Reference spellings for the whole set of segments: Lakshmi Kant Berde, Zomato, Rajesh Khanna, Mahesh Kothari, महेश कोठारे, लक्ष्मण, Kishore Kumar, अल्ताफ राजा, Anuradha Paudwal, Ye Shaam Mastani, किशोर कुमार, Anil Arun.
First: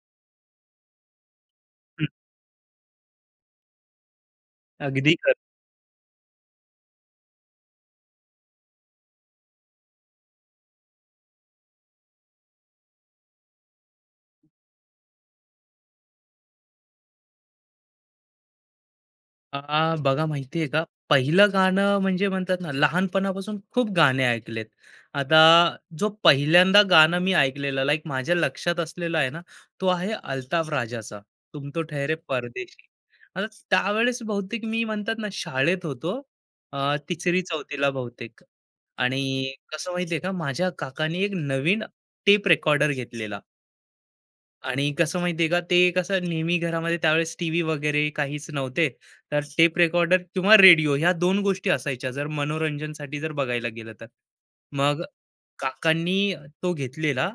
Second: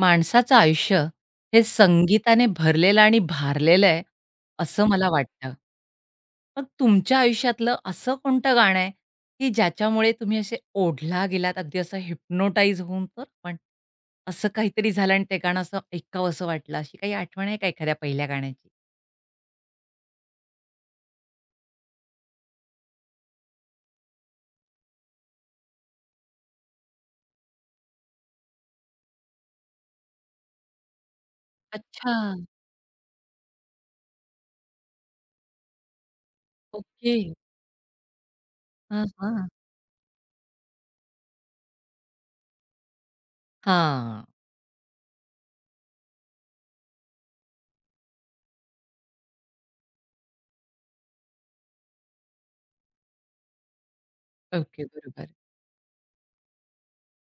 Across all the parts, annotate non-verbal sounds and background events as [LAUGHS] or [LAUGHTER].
माणसाचं आयुष्य हे हं, संगीताने भरलेलं आणि भारलेलं आहे, असं मला अगदी खरं. वाटतं. मग तुमच्या आयुष्यातलं असं कोणतं गाणं आहे, की ज्याच्यामुळे तुम्ही असे ओढला गेलात, अगदी असं हिप्नोटाईज होऊन तर पण असं काहीतरी झालं आणि ते गाणं असं ऐकावसं वाटलं, अशी काही आठवण आहे का एखाद्या पहिल्या गाण्याची? बघा माहिती आहे का, पहिलं गाणं म्हणजे म्हणतात ना, लहानपणापासून खूप गाणे ऐकलेत. आता जो पहिल्यांदा गाणं मी ऐकलेलं, लाइक माझ्या लक्षात असलेला आहे ना, तो आहे अल्ताफ राजाचा, "तुम तो अच्छा, ठहरे परदेशी." आता त्यावेळेस बहुतेक मी म्हणतात ना, शाळेत होतो. ओके. 3री-4थीला बहुतेक हां, हां. आणि कसं माहिती का, माझ्या काकांनी एक नवीन टेप रेकॉर्डर घेतलेला. हां. आणि कसं माहितीये का, ते कसं नेहमी घरामध्ये त्यावेळेस टीव्ही वगैरे काहीच नव्हते. तर टेप रेकॉर्डर किंवा रेडिओ ह्या 2 गोष्टी असायच्या, जर मनोरंजनसाठी जर बघायला गेलं तर. ओके. मग बरोबर. काकांनी तो घेतलेला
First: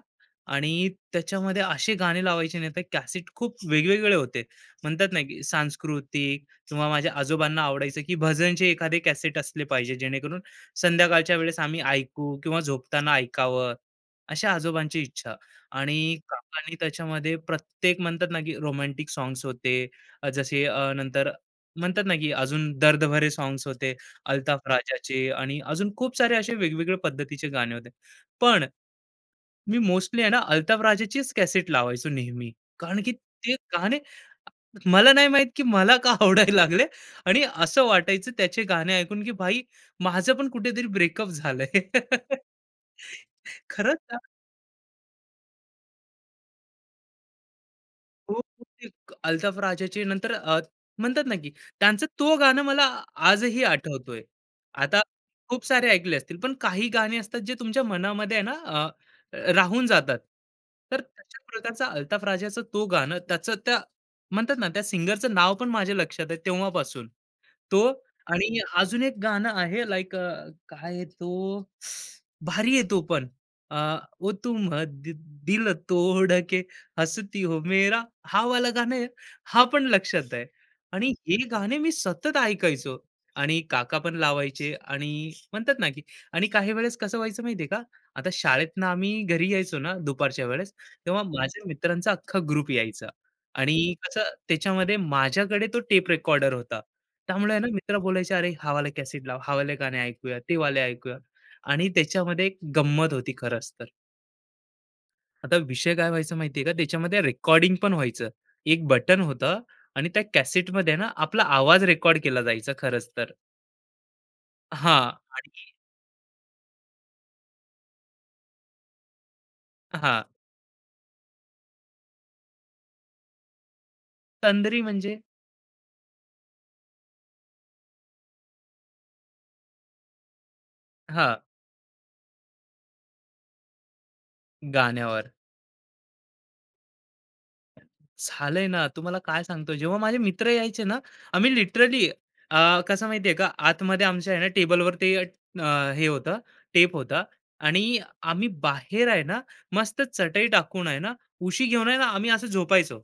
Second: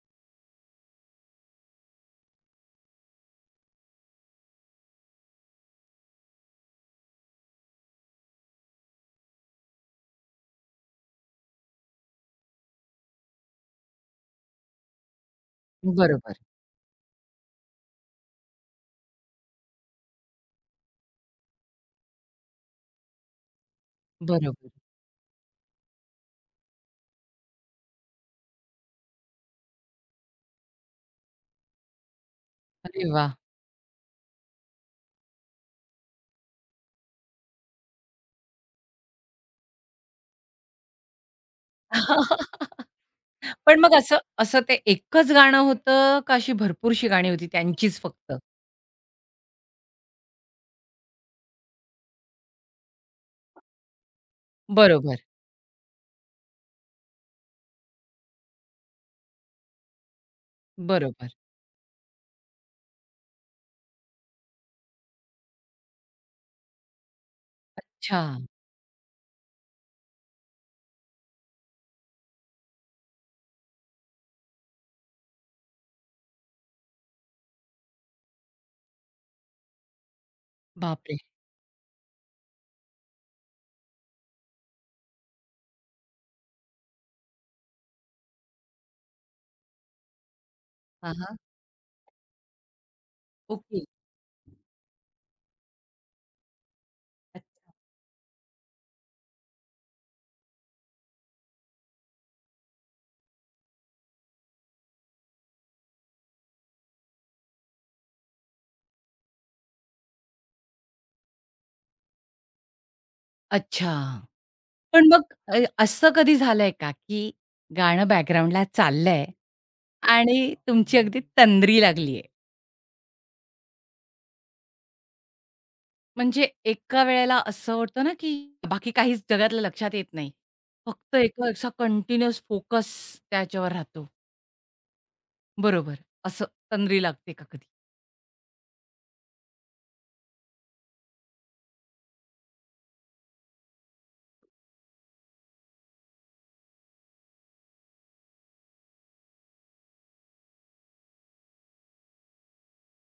आणि त्याच्यामध्ये असे गाणे लावायचे नाही तर कॅसेट खूप वेगवेगळे होते म्हणतात ना की सांस्कृतिक किंवा माझ्या आजोबांना आवडायचं की भजनचे एखादे कॅसेट असले पाहिजे जेणेकरून संध्याकाळच्या वेळेस आम्ही ऐकू किंवा झोपताना ऐकावं अशा आजोबांची इच्छा आणि बरोबर. काकांनी त्याच्यामध्ये प्रत्येक म्हणतात ना की रोमॅन्टिक सॉंग्स होते. नंतर म्हणतात ना की अजून दर्दभरे सॉंग्स होते अल्ताफ बरोबर. राजाचे आणि अजून खूप सारे असे वेगवेगळ्या पद्धतीचे गाणे होते. पण मी मोस्टली आहे ना अल्ताफ राजाचीच कॅसेट लावायचो नेहमी. कारण अरे की वाह! ते गाणे मला नाही माहित की मला का आवडायला लागले आणि असं वाटायचं त्याचे गाणे ऐकून की भाई माझं पण कुठेतरी ब्रेकअप झालंय. [LAUGHS] [LAUGHS] पण मग खरंच असं असं ते एकच गाणं होतं का अशी भरपूरशी गाणी होती त्यांचीच फक्त? हो, हो, अल्ताफ राजाचे नंतर म्हणतात ना, की त्यांचं तो गाणं मला आजही आठवतोय. आता बरोबर, खूप सारे ऐकले असतील, पण काही गाणी असतात जे तुमच्या मनामध्ये आहे ना राहून जातात. तर बरोबर. तशा प्रकारचा अल्ताफ राजाचं तो गाणं त्याचं त्या म्हणतात ना, त्या सिंगरचं नाव पण माझ्या लक्षात आहे तेव्हापासून. तो अच्छा. आणि अजून एक गाणं आहे लाइक काय आहे तो भारी आहे तो पण. अ, "ओ तुम दि दिल तोड के हसती हो मेरा" हा वाला गाणं आहे, हा पण लक्षात आहे. आणि बापरे! हे गाणे मी सतत ऐकायचो आणि काका पण लावायचे आणि म्हणतात ना, की आणि काही वेळेस कसं व्हायचं माहिती आहे का? आता शाळेतून आम्ही घरी यायचो ना दुपारच्या वेळेस, हां, तेव्हा हां. माझ्या मित्रांचा अख्खा ग्रुप यायचा ओके. आणि कसं त्याच्यामध्ये माझ्याकडे तो टेप रेकॉर्डर होता. त्यामुळे आहे ना अच्छा. मित्र बोलायचे, "अरे हा कॅसेट लाव, हा गाणे ऐकूया, ते वाले ऐकूया." आणि त्याच्यामध्ये एक गंमत होती खरंच तर. आता विषय काय व्हायचा माहिती का? त्याच्यामध्ये रेकॉर्डिंग पण व्हायचं. एक बटन होतं आणि त्या कॅसेटमध्ये ना आपला आवाज रेकॉर्ड केला जायचा खरंच तर. अच्छा. हां पण मग आणि असं कधी झालंय का, की गाणं बॅकग्राऊंडला चाललंय हां. आणि तुमची अगदी तंद्री लागलीये? तंद्री म्हणजे म्हणजे एका वेळेला असं होतं ना, की बाकी काहीच जगातलं लक्षात येत नाही. फक्त हां, एक असा कंटिन्युअस फोकस त्याच्यावर राहतो. गाण्यावर. बरोबर. असं तंद्री लागते का कधी? झालंय ना, तुम्हाला काय सांगतो, जेव्हा माझे मित्र यायचे ना, आम्ही लिटरली कसं माहितीये का, आतमध्ये आमच्या आहे ना टेबलवर ते हे होतं, टेप होता आणि आम्ही बाहेर आहे ना, मस्त चटई टाकून आहे ना, उशी घेऊन आहे ना, आम्ही असं झोपायचो,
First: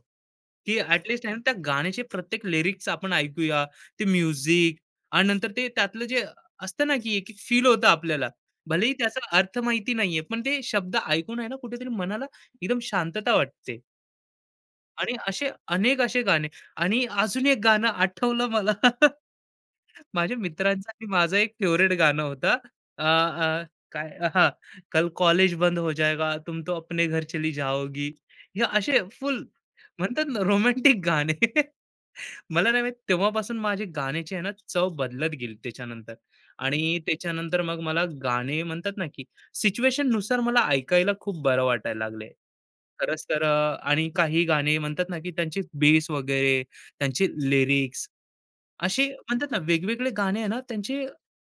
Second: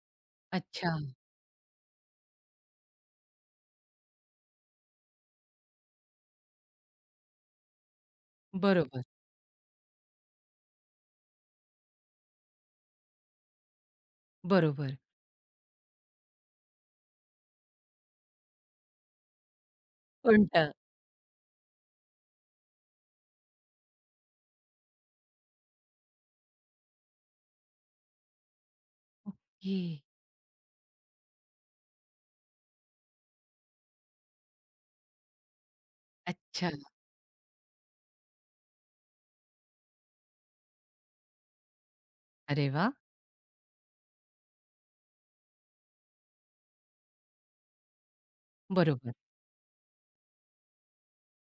की अच्छा. ॲटलीस्ट आहे ना, त्या गाण्याचे प्रत्येक लिरिक्स आपण ऐकूया, ते म्युझिक आणि नंतर ते त्यातलं जे असतं ना, की एक-एक फील होतं आपल्याला. भलेही बरोबर, त्याचा अर्थ माहिती नाहीये, पण ते शब्द ऐकून आहे ना, कुठेतरी मनाला एकदम शांतता वाटते. बरोबर. आणि असे अनेक असे गाणे आणि अजून एक गाणं आठवलं मला. [LAUGHS] माझ्या उलटं. मित्रांचा आणि माझा एक फेव्हरेट गाणं होतं. अ, अ, काय हां, कल कॉलेज बंद हो जाएगा, तुम तो अपने घर चली जाओगी. हे असे फुल ओके. म्हणतात ना रोमॅन्टिक गाणे. [LAUGHS] मला नाही माहित तेव्हापासून माझी गाण्याची आहे ना चव बदलत गेली त्याच्यानंतर अच्छा. आणि त्याच्यानंतर मग मला गाणे म्हणतात ना की सिच्युएशन नुसार मला ऐकायला खूप बरं वाटायला लागले अरे वाह! खरंच तर. आणि काही गाणे म्हणतात ना की त्यांचे बेस वगैरे त्यांचे लिरिक्स असे बरोबर, म्हणतात ना वेगवेगळे गाणे आहे ना त्यांचे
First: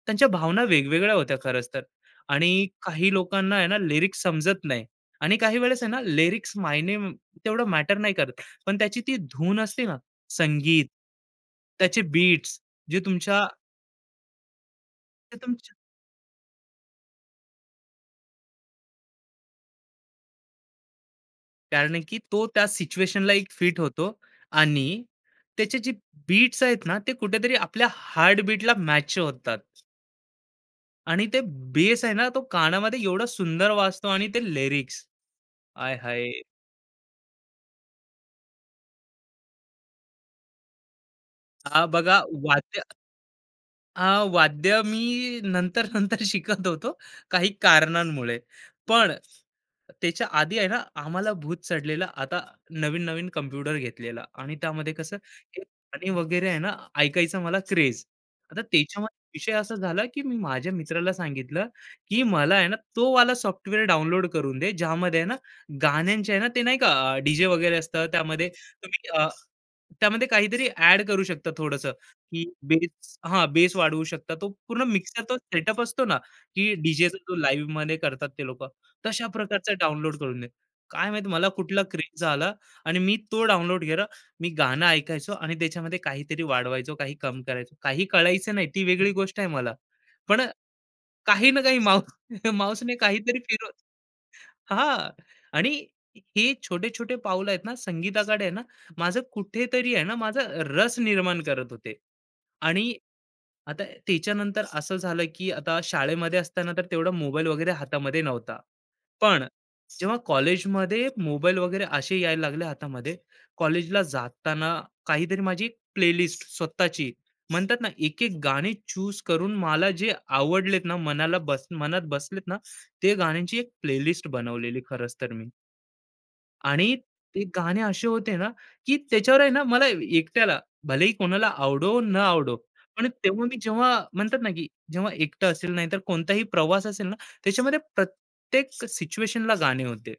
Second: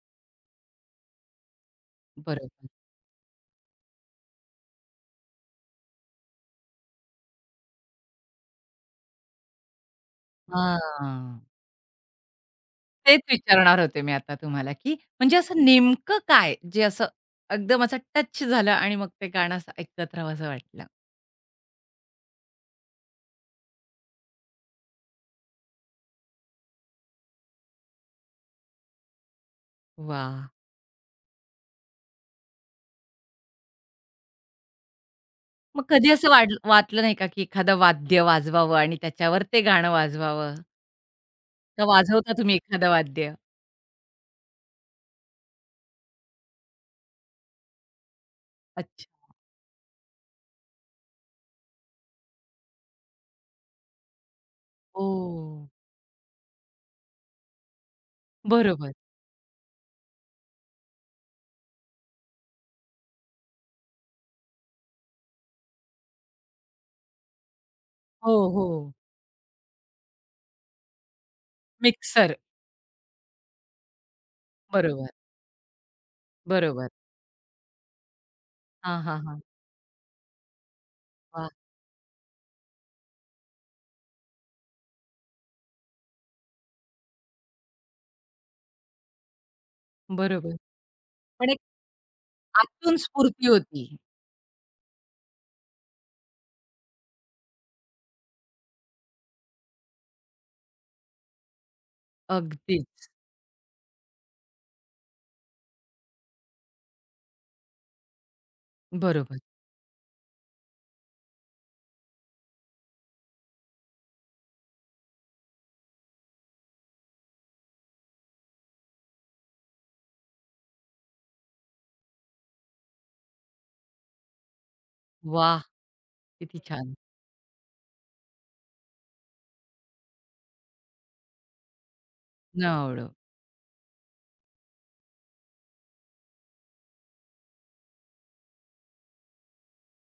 त्यांच्या भावना वेगवेगळ्या होत्या खरंच तर. आणि बरोबर. काही लोकांना आहे ना लिरिक्स समजत नाही आणि काही वेळेस आहे ना लिरिक्स मायने तेवढं मॅटर नाही करत पण त्याची ती धून असते ना संगीत, हां. त्याचे बीट्स जे तेच तुमच्या विचारणार होते मी आता तुम्हाला, की ते म्हणजे असं तुमच्या नेमकं काय, जे असं एकदम असं टच झालं आणि मग ते गाणं असं ऐकत राहावसं वाटलं? कारण की तो त्या सिच्युएशनला एक फिट होतो आणि त्याचे जे बीट्स आहेत ना, ते कुठेतरी आपल्या हार्टबीटला मॅच होतात वाह! आणि ते बेस आहे ना, तो कानामध्ये एवढा सुंदर वाजतो आणि ते लिरिक्स, मग आय कधी असं हाय! वाटलं नाही का, की एखादं वाद्य वाजवावं आणि त्याच्यावर ते गाणं वाजवावं? हा का बघा वाजवता तुम्ही वाद्य एखादं वाद्य? वाद्य मी नंतर नंतर शिकत होतो काही कारणांमुळे. पण अच्छा. त्याच्या आधी आहे ना, आम्हाला भूत चढलेलं. आता नवीन-नवीन कॉम्प्युटर घेतलेला आणि त्यामध्ये कसं ओह! हे गाणी वगैरे आहे ना, ऐकायचा मला क्रेझ. आता बरोबर. त्याच्यामध्ये विषय असा झाला, की मी माझ्या मित्राला सांगितलं, की मला आहे ना, तो वाला सॉफ्टवेअर डाउनलोड करून दे, ज्यामध्ये आहे ना, गाण्यांचे आहे ना, ते नाही का अ, वगैरे असतं हो, त्यामध्ये हो. तुम्ही त्यामध्ये काहीतरी ॲड करू शकता थोडंसं. मिक्सर. की बेस हां, बेस वाढवू शकता. तो पूर्ण बरोबर, मिक्सर तो सेटअप असतो ना, की बरोबर. डीजेचा जो लाईव्हमध्ये करतात ते लोकं, हां, हां, तशा हां. प्रकारचा डाउनलोड करून दे. काय माहीत मला कुठला क्रेझ झाला आणि मी तो डाउनलोड केला. मी गाणं ऐकायचो आणि त्याच्यामध्ये काहीतरी वाढवायचो, काही कमी करायचो. काही कळायचं नाही, ती वेगळी गोष्ट आहे मला. पण बरोबर. काही पण एक ना काही माऊ [LAUGHS] माऊसने आतून काहीतरी स्फूर्ती फिरव होती. हां. आणि हे छोटे-छोटे पाऊल आहेत ना, संगीताकडे आहे ना, माझं कुठेतरी आहे ना, माझा रस निर्माण करत होते. आणि अगदीच. आता त्याच्यानंतर असं झालं, की आता शाळेमध्ये असताना तर तेवढा मोबाईल वगैरे हातामध्ये नव्हता. बरोबर. पण जेव्हा कॉलेजमध्ये मोबाईल वगैरे असे यायला लागले हातामध्ये, कॉलेजला जाताना काहीतरी माझी एक प्लेलिस्ट स्वतःची म्हणतात ना, एक-एक गाणी चूज करून मला जे आवडलेत ना, मनाला बस मनात बसलेत ना, ते गाण्यांची एक प्लेलिस्ट बनवलेली खरंच तर मी. वाह! किती छान. आणि ते गाणे असे होते ना, की त्याच्यावर आहे ना मला एकट्याला, भलेही कोणाला आवडो न आवडो, पण नवळो. तेव्हा मी जेव्हा म्हणतात ना, की जेव्हा एकटं असेल, नाहीतर कोणताही प्रवास असेल ना, त्याच्यामध्ये प्रत्येक सिच्युएशनला गाणे होते.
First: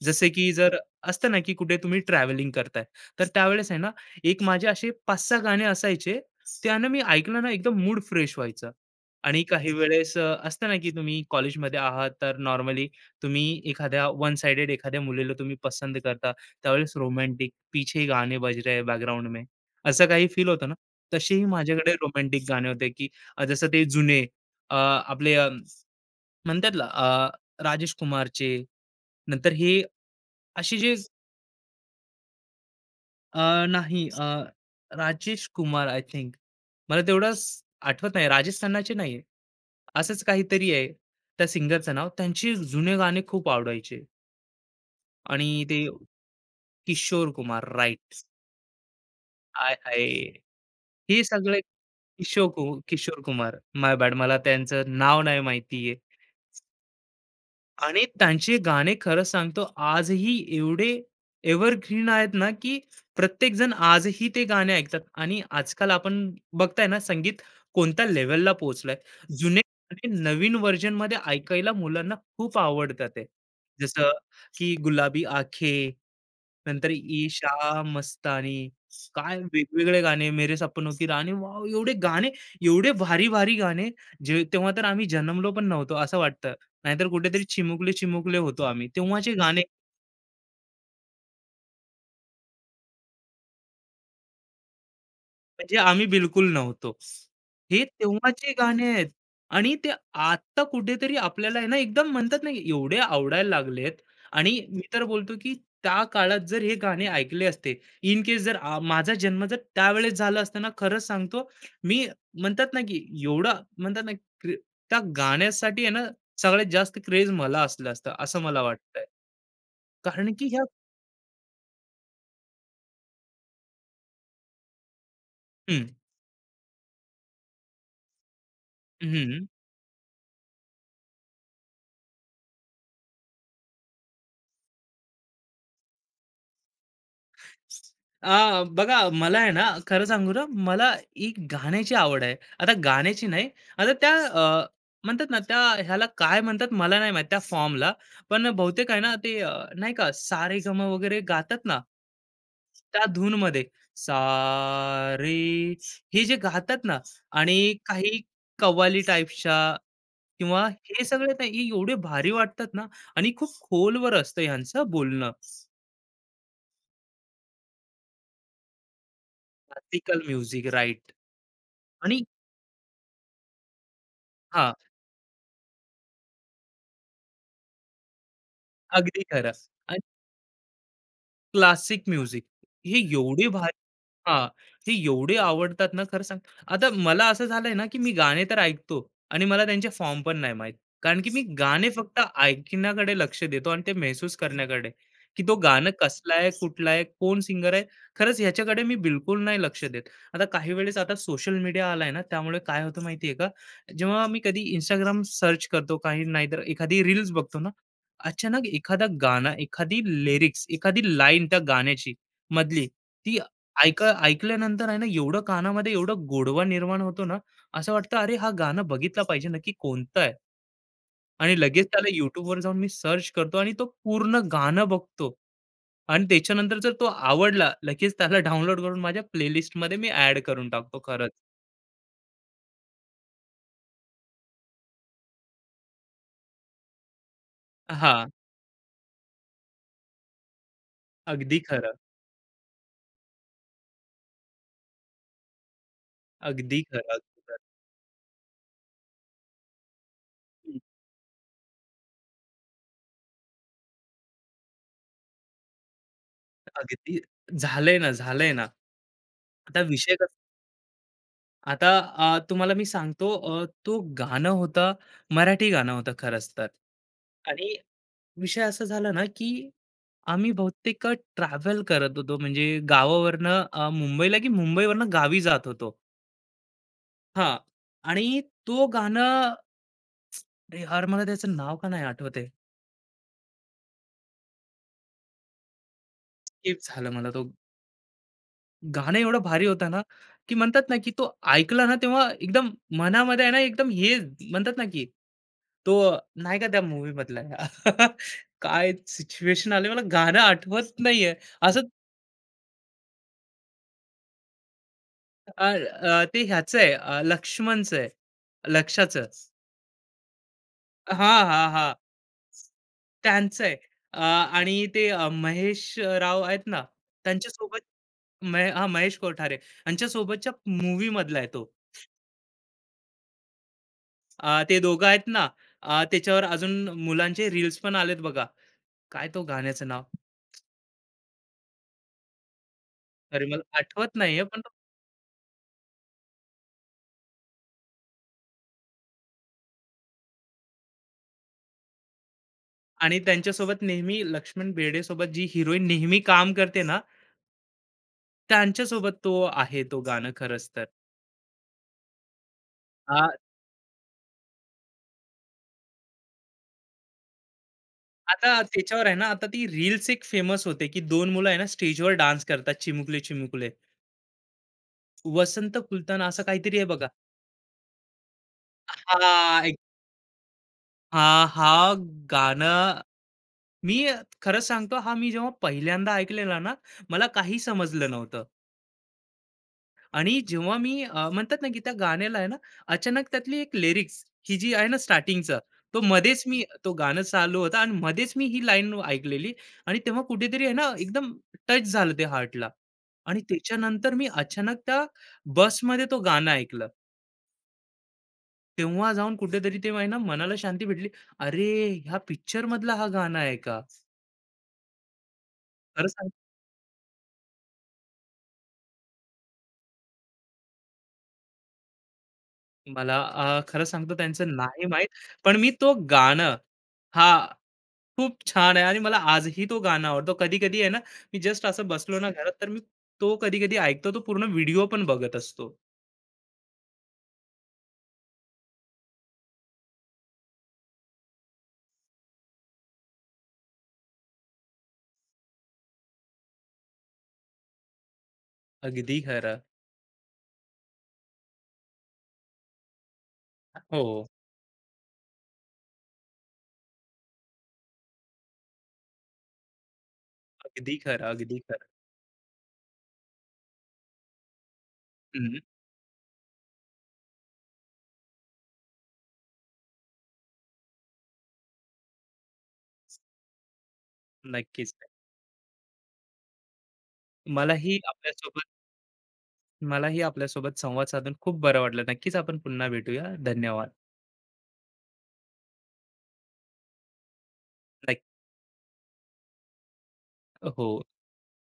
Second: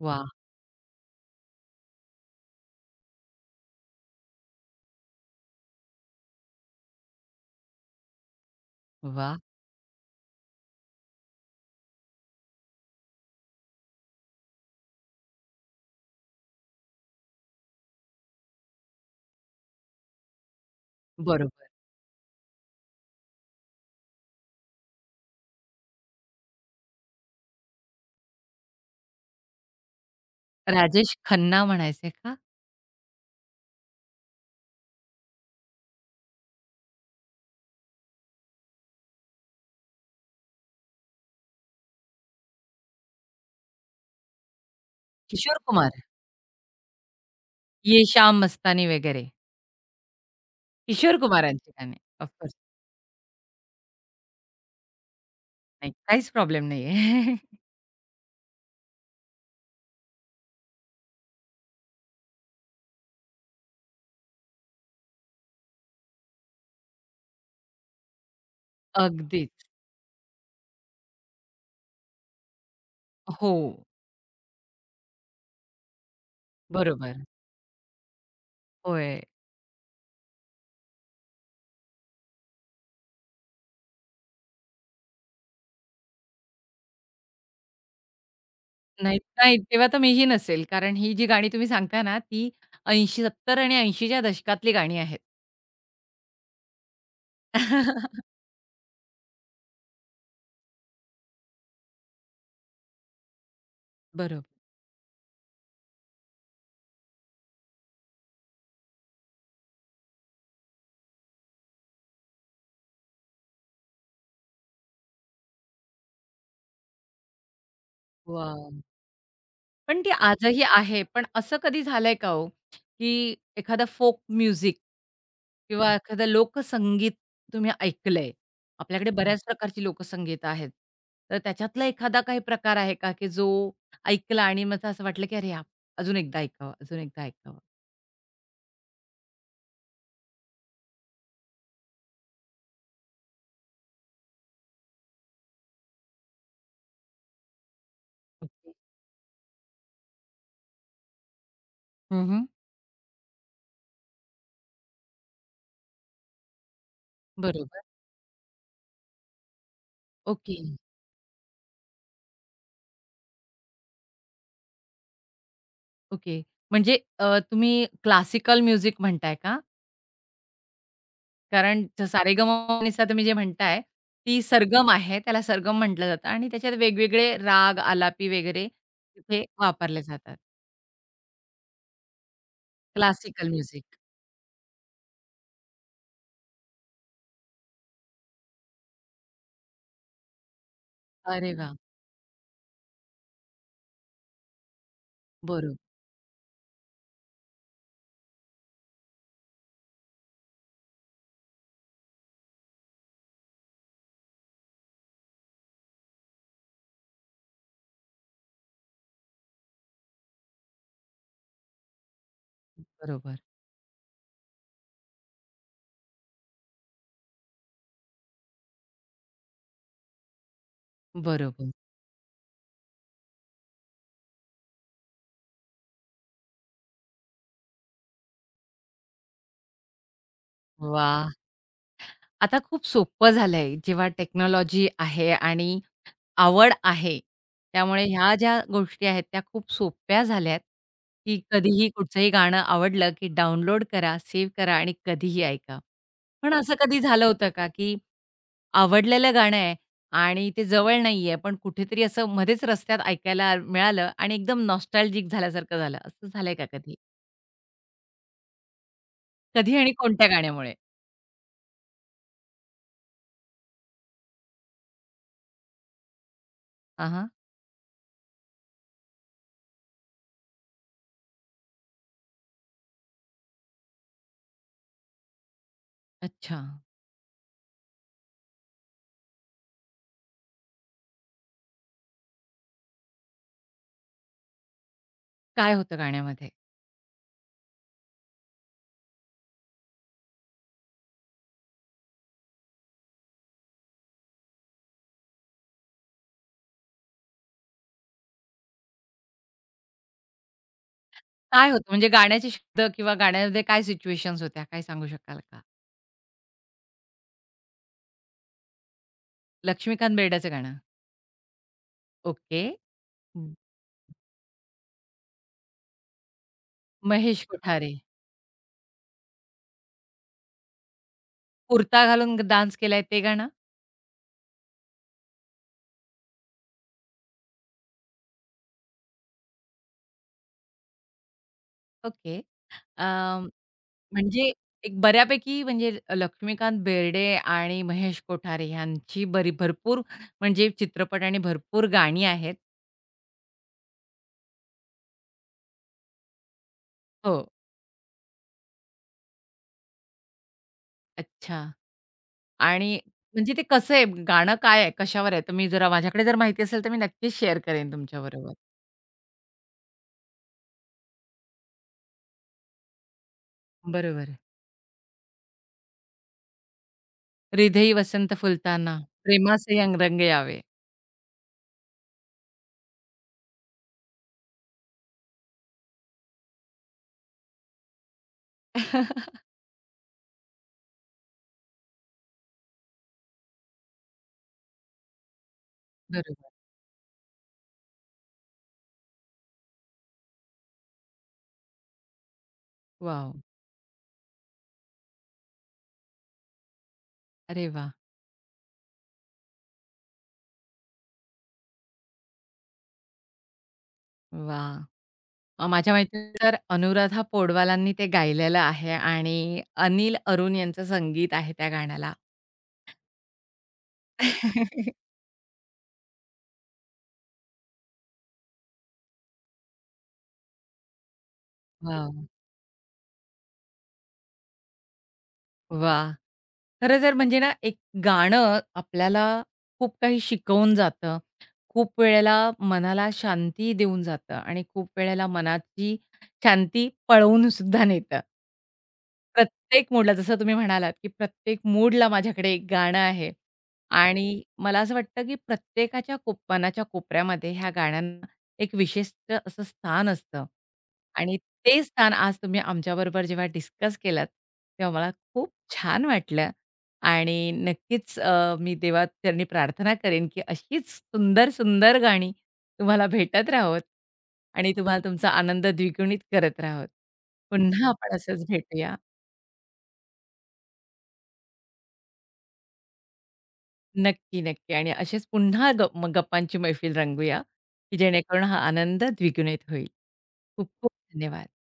वाह! जसे की जर असतं ना, की कुठे तुम्ही ट्रॅव्हलिंग करताय, तर त्यावेळेस आहे ना, एक माझे असे 5-6 गाणे असायचे. त्यानं मी ऐकलं ना, एकदम मूड फ्रेश व्हायचा. वाह! आणि काही वेळेस असतं ना, की तुम्ही कॉलेजमध्ये आहात, तर नॉर्मली तुम्ही एखाद्या वन साइडेड एखाद्या मुलीला तुम्ही पसंत करता, त्यावेळेस रोमॅन्टिक पीछे गाणे बज रहे हैं में, असं काही फील होतं ना, तसेही बरोबर. माझ्याकडे रोमॅन्टिक गाणे होते, की जसं ते जुने आपले म्हणतात ना राजेश कुमारचे, नंतर हे असे जे राजेश खन्ना म्हणायचे का? नाही राजेश कुमार आय थिंक मला तेवढंच आठवत नाही, राजेश खन्नाचे नाहीये. असंच काहीतरी आहे त्या सिंगरचं नाव. त्यांची जुने गाणे खूप आवडायचे आणि किशोर ते कुमार. किशोर कुमार ये राइट. शाम मस्तानी वगैरे. आय, हाय! हे किशोर सगळे कुमारांची गाणी. Of course. किशोर कुमार. My bad मला त्यांचं नाव नाही माहिती नाही, आहे. काहीच प्रॉब्लेम नाहीये. आणि त्यांचे गाणे खरं सांगतो आजही एवढे एव्हरग्रीन आहेत ना की प्रत्येक जण आजही ते गाणे ऐकतात आणि आजकाल आपण बघताय ना संगीत कोणत्या लेवलला पोहोचलंय. जुने अगदीच. गाणे नवीन व्हर्जन मध्ये ऐकायला मुलांना खूप आवडतात ते हो. जसं की गुलाबी आखे नंतर बरोबर. ईशा मस्तानी होय. काय वेगवेगळे गाणे मेरे सपनो की राणी वाव एवढे गाणे एवढे भारी भारी गाणे जे तेव्हा तर आम्ही जन्मलो पण नव्हतो असं वाटतं नाहीतर कुठेतरी चिमुकले-चिमुकले होतो आम्ही. नाही, तेव्हाचे नाही गाणे तेव्हा तर मीही नसेल. कारण ही जी गाणी तुम्ही सांगताय ना, ती 80, 70 आणि 80च्या दशकातली गाणी आहेत. म्हणजे आम्ही बिलकुल नव्हतो. हे तेव्हाचे गाणे आहेत आणि ते आता कुठेतरी आपल्याला आहे ना एकदम म्हणतात ना एवढे आवडायला लागलेत. बरोबर. आणि मी तर बोलतो की त्या काळात जर हे गाणे ऐकले असते, इन केस जर माझा जन्म जर त्यावेळेस झाला असता ना, खरंच सांगतो मी म्हणतात ना की एवढा म्हणतात ना क्रे त्या गाण्यासाठी आहे ना सगळ्यात जास्त क्रेज मला असलं असतं, असं मला वाह! वाटतंय. पण ती कारण की ह्या आजही आहे. पण असं कधी झालंय का हो, की एखादा फोक म्युझिक हं, किंवा एखादं लोकसंगीत तुम्ही ऐकलंय? आपल्याकडे हं. बऱ्याच हं. प्रकारची लोकसंगीत आहेत. तर त्याच्यातला एखादा काही प्रकार आहे का, की जो ऐकला आणि मग असं वाटलं, की "अरे हां, अजून एकदा ऐकावं, अजून एकदा ऐकावं." आ, बघा मला आहे ना खरं सांगू ना मला एक गाण्याची आवड आहे. आता गाण्याची नाही आता त्या म्हणतात ना त्या ह्याला काय म्हणतात मला नाही माहित त्या फॉर्मला. पण ओके. बहुतेक आहे ना ते नाही का सा रे वगैरे गातात ना. हं, त्या धूनमध्ये सा रे हे जे गातात ना आणि बरोबर. काही कव्वाली टाईपच्या ओके, किंवा हे सगळे नाही एवढे भारी वाटतात ना आणि खूप खोलवर असतं ह्यांचं बोलणं. ओके. म्हणजे तुम्ही क्लासिकल म्युझिक म्हणताय का? क्लासिकल म्युझिक राइट कारण आणि सारेगमपा तुम्ही जे म्हणताय, ती हां, सरगम आहे. त्याला सरगम म्हटलं जातं आणि त्याच्यात वेगवेगळे राग, आलापी वगैरे अगदी तिथे खरं आणि वापरले जातात. क्लासिक म्युझिक हे एवढे क्लासिकल भारी म्युझिक. हां, ते एवढे आवडतात ना खरं सांग. आता मला असं झालंय ना, की मी गाणे तर ऐकतो आणि मला त्यांचे फॉर्म पण नाही माहीत. कारण की मी अरे वाह! गाणे फक्त ऐकण्याकडे लक्ष देतो आणि ते महसूस करण्याकडे, की तो बरोबर, गाणं कसला आहे, कुठला आहे, कोण सिंगर आहे, खरंच ह्याच्याकडे मी बिलकुल नाही लक्ष देत. आता काही वेळेस आता सोशल मीडिया आलाय ना, त्यामुळे काय होतं माहिती आहे का, जेव्हा मी कधी Instagram सर्च करतो, काही नाहीतर एखादी रील्स बघतो ना, अचानक एखादा गाणं, एखादी लिरिक्स, एखादी लाईन त्या गाण्याची मधली, ती बरोबर, ऐकल्यानंतर आहे ना एवढं कानामध्ये एवढं गोडवा निर्माण होतो ना, असं वाटतं अरे हा गाणं बघितला पाहिजे नक्की कोणतं आहे? आणि बरोबर. लगेच त्याला YouTubeवर जाऊन मी सर्च करतो आणि तो पूर्ण गाणं बघतो. आणि त्याच्यानंतर जर तो आवडला, लगेच त्याला डाउनलोड करून माझ्या प्लेलिस्टमध्ये मी ॲड करून टाकतो खरंच. वाह! आता खूप सोपं झालंय जेव्हा टेक्नॉलॉजी आहे आणि आवड आहे. त्यामुळे हां, ह्या ज्या गोष्टी आहेत त्या खूप सोप्या झाल्यात, की अगदी कधीही खरं. कुठचंही गाणं आवडलं, की डाउनलोड करा, सेव्ह करा आणि कधीही ऐका. पण असं अगदी कधी खरं, झालं अगदी होतं खरं. का, की आवडलेलं गाणं आहे आणि ते हं, जवळ नाहीये, पण कुठेतरी असं मध्येच रस्त्यात ऐकायला मिळालं आणि एकदम नॉस्टॅल्जिक झाल्यासारखं झालं. असं झालंय का कधी? अगदी झालंय ना, झालंय ना. कधी आता आणि विषय कोणत्या कसा गाण्यामुळे? आता तुम्हाला मी सांगतो तो गाणं होतं मराठी गाणं होतं खरंच तर. हां, हां. आणि विषय असा झाला ना, की आम्ही बहुतेक ट्रॅव्हल करत होतो म्हणजे गावावरनं मुंबईला की मुंबईवरनं गावी जात होतो. अच्छा. हां. आणि तो गाणं अरे यार, मला त्याचं नाव का नाही आठवत. काय होतं गाण्यामध्ये? स्किप झालं मला तो. गाणं एवढं भारी होतं ना, की म्हणतात ना, की तो ऐकला ना तेव्हा एकदम मनामध्ये आहे ना एकदम हे म्हणतात ना, की तो नाही का त्या मूव्हीमधला [LAUGHS] काय सिच्युएशन आली मला गाणं आठवत नाहीये. काय असं होतं म्हणजे गाण्याचे शब्द किंवा गाण्यामध्ये काय सिच्युएशन्स होत्या? काय सांगू शकाल का? अ, अ, ते ह्याचं आहे लक्ष्मणचं आहे. लक्ष्याचं. लक्ष्मीकांत बेर्डेचं गाणं. हां, हां, हां. ओके. म- त्यांचं आहे. अ, आणि ते महेश राव आहेत ना, महेश त्यांच्यासोबत कोठारे. हां, महेश कोठारे यांच्यासोबतच्या मूव्हीमधला आहे तो. कुर्ता घालून डान्स केलाय ते गाणं? ते दोघं आहेत ना, त्याच्यावर अजून मुलांचे रील्स पण आलेत बघा. काय तो गाण्याचं नाव? ओके. अरे, मला आठवत नाहीये म्हणजे पण तो- एक बऱ्यापैकी म्हणजे लक्ष्मीकांत बेर्डे आणि महेश कोठारे ह्यांची बरी भरपूर म्हणजे चित्रपट आणि भरपूर गाणी आहेत. आणि त्यांच्यासोबत नेहमी लक्ष्मण बेर्डेसोबत जी हिरोईन नेहमी काम करते ना, हो. त्यांच्यासोबत तो आहे तो गाणं खरंच तर. अच्छा आणि म्हणजे ते कसं आहे? गाणं काय आहे? कशावर आहे? तर मी जरा माझ्याकडे जर माहिती असेल तर मी नक्कीच शेअर करेन तुमच्याबरोबर. आता त्याच्यावर आहे ना, आता ती रील्स एक फेमस होते, की दोन मुलं आहे ना स्टेजवर डान्स करतात चिमुकले-चिमुकले. बरोबर वसंत फुलताना असं काहीतरी आहे बघा. हृदयी वसंत फुलताना, हां, एक प्रेमाचे अंग रंग यावे. हां, हां, गाणं मी खरं सांगतो, हा मी जेव्हा पहिल्यांदा ऐकलेला ना, मला काही समजलं नव्हतं. [LAUGHS] आणि जेव्हा मी म्हणतात ना, की त्या गाण्याला आहे ना, अचानक त्यातली एक लिरिक्स ही जी आहे ना स्टार्टिंगचं, तो मध्येच बरोबर. मी तो गाणं चालू होता आणि मध्येच मी ही लाईन ऐकलेली आणि तेव्हा कुठेतरी आहे ना, एकदम टच झालं ते हार्टला वॉव! आणि त्याच्यानंतर मी अचानक त्या बसमध्ये तो गाणं ऐकलं. अरे वाह! तेव्हा जाऊन कुठेतरी ते आहे ना, मनाला शांती भेटली. अरे, ह्या पिक्चरमधला हा गाणं आहे का? वाह! माझ्या खरं माहितीने सांगतो तर अनुराधा पौडवालांनी ते गायलेलं आहे आणि अनिल अरुण यांचं संगीत आहे त्या गाण्याला. तुम्हाला खरं सांगतो त्यांचं नाही [LAUGHS] माहीत, पण मी तो गाणं हां. खूप छान आहे आणि मला आजही तो गाणं आवडतो. कधी-कधी आहे ना, मी जस्ट असं बसलो वाह! ना घरात, तर मी तो कधी-कधी ऐकतो. तो पूर्ण व्हिडिओ पण बघत असतो. वाह! खरं तर म्हणजे ना, एक गाणं आपल्याला खूप काही शिकवून जातं. खूप वेळेला मनाला शांती देऊन जातं आणि खूप वेळेला मनाची शांती पळवून सुद्धा नेतं. अगदी खरं. प्रत्येक मूडला जसं तुम्ही म्हणालात, की प्रत्येक मूडला माझ्याकडे एक गाणं आहे हो, आणि मला असं वाटतं, की प्रत्येकाच्या मनाच्या कोपऱ्यामध्ये ह्या गाण्यांना एक विशिष्ट असं स्थान असतं अगदी खरं, आणि अगदी ते खरं. स्थान आज तुम्ही आमच्याबरोबर जेव्हा डिस्कस केलात, तेव्हा मला खूप हं, छान वाटलं आणि नक्कीच मी देवाचरणी प्रार्थना करेन, की अशीच सुंदर, सुंदर गाणी तुम्हाला भेटत राहोत आणि नक्कीच. तुम्हाला तुमचा आनंद द्विगुणित करत राहोत. पुन्हा मलाही आपण असंच आपल्यासोबत भेटूया. मलाही आपल्यासोबत संवाद साधून खूप बरं वाटलं. नक्कीच आपण पुन्हा भेटूया. धन्यवाद. नक्की, नक्की. आणि असेच पुन्हा मग गप्पांची मैफिल रंगूया, की नक्क जेणेकरून हा आनंद द्विगुणित होईल. खूप हो. खूप धन्यवाद.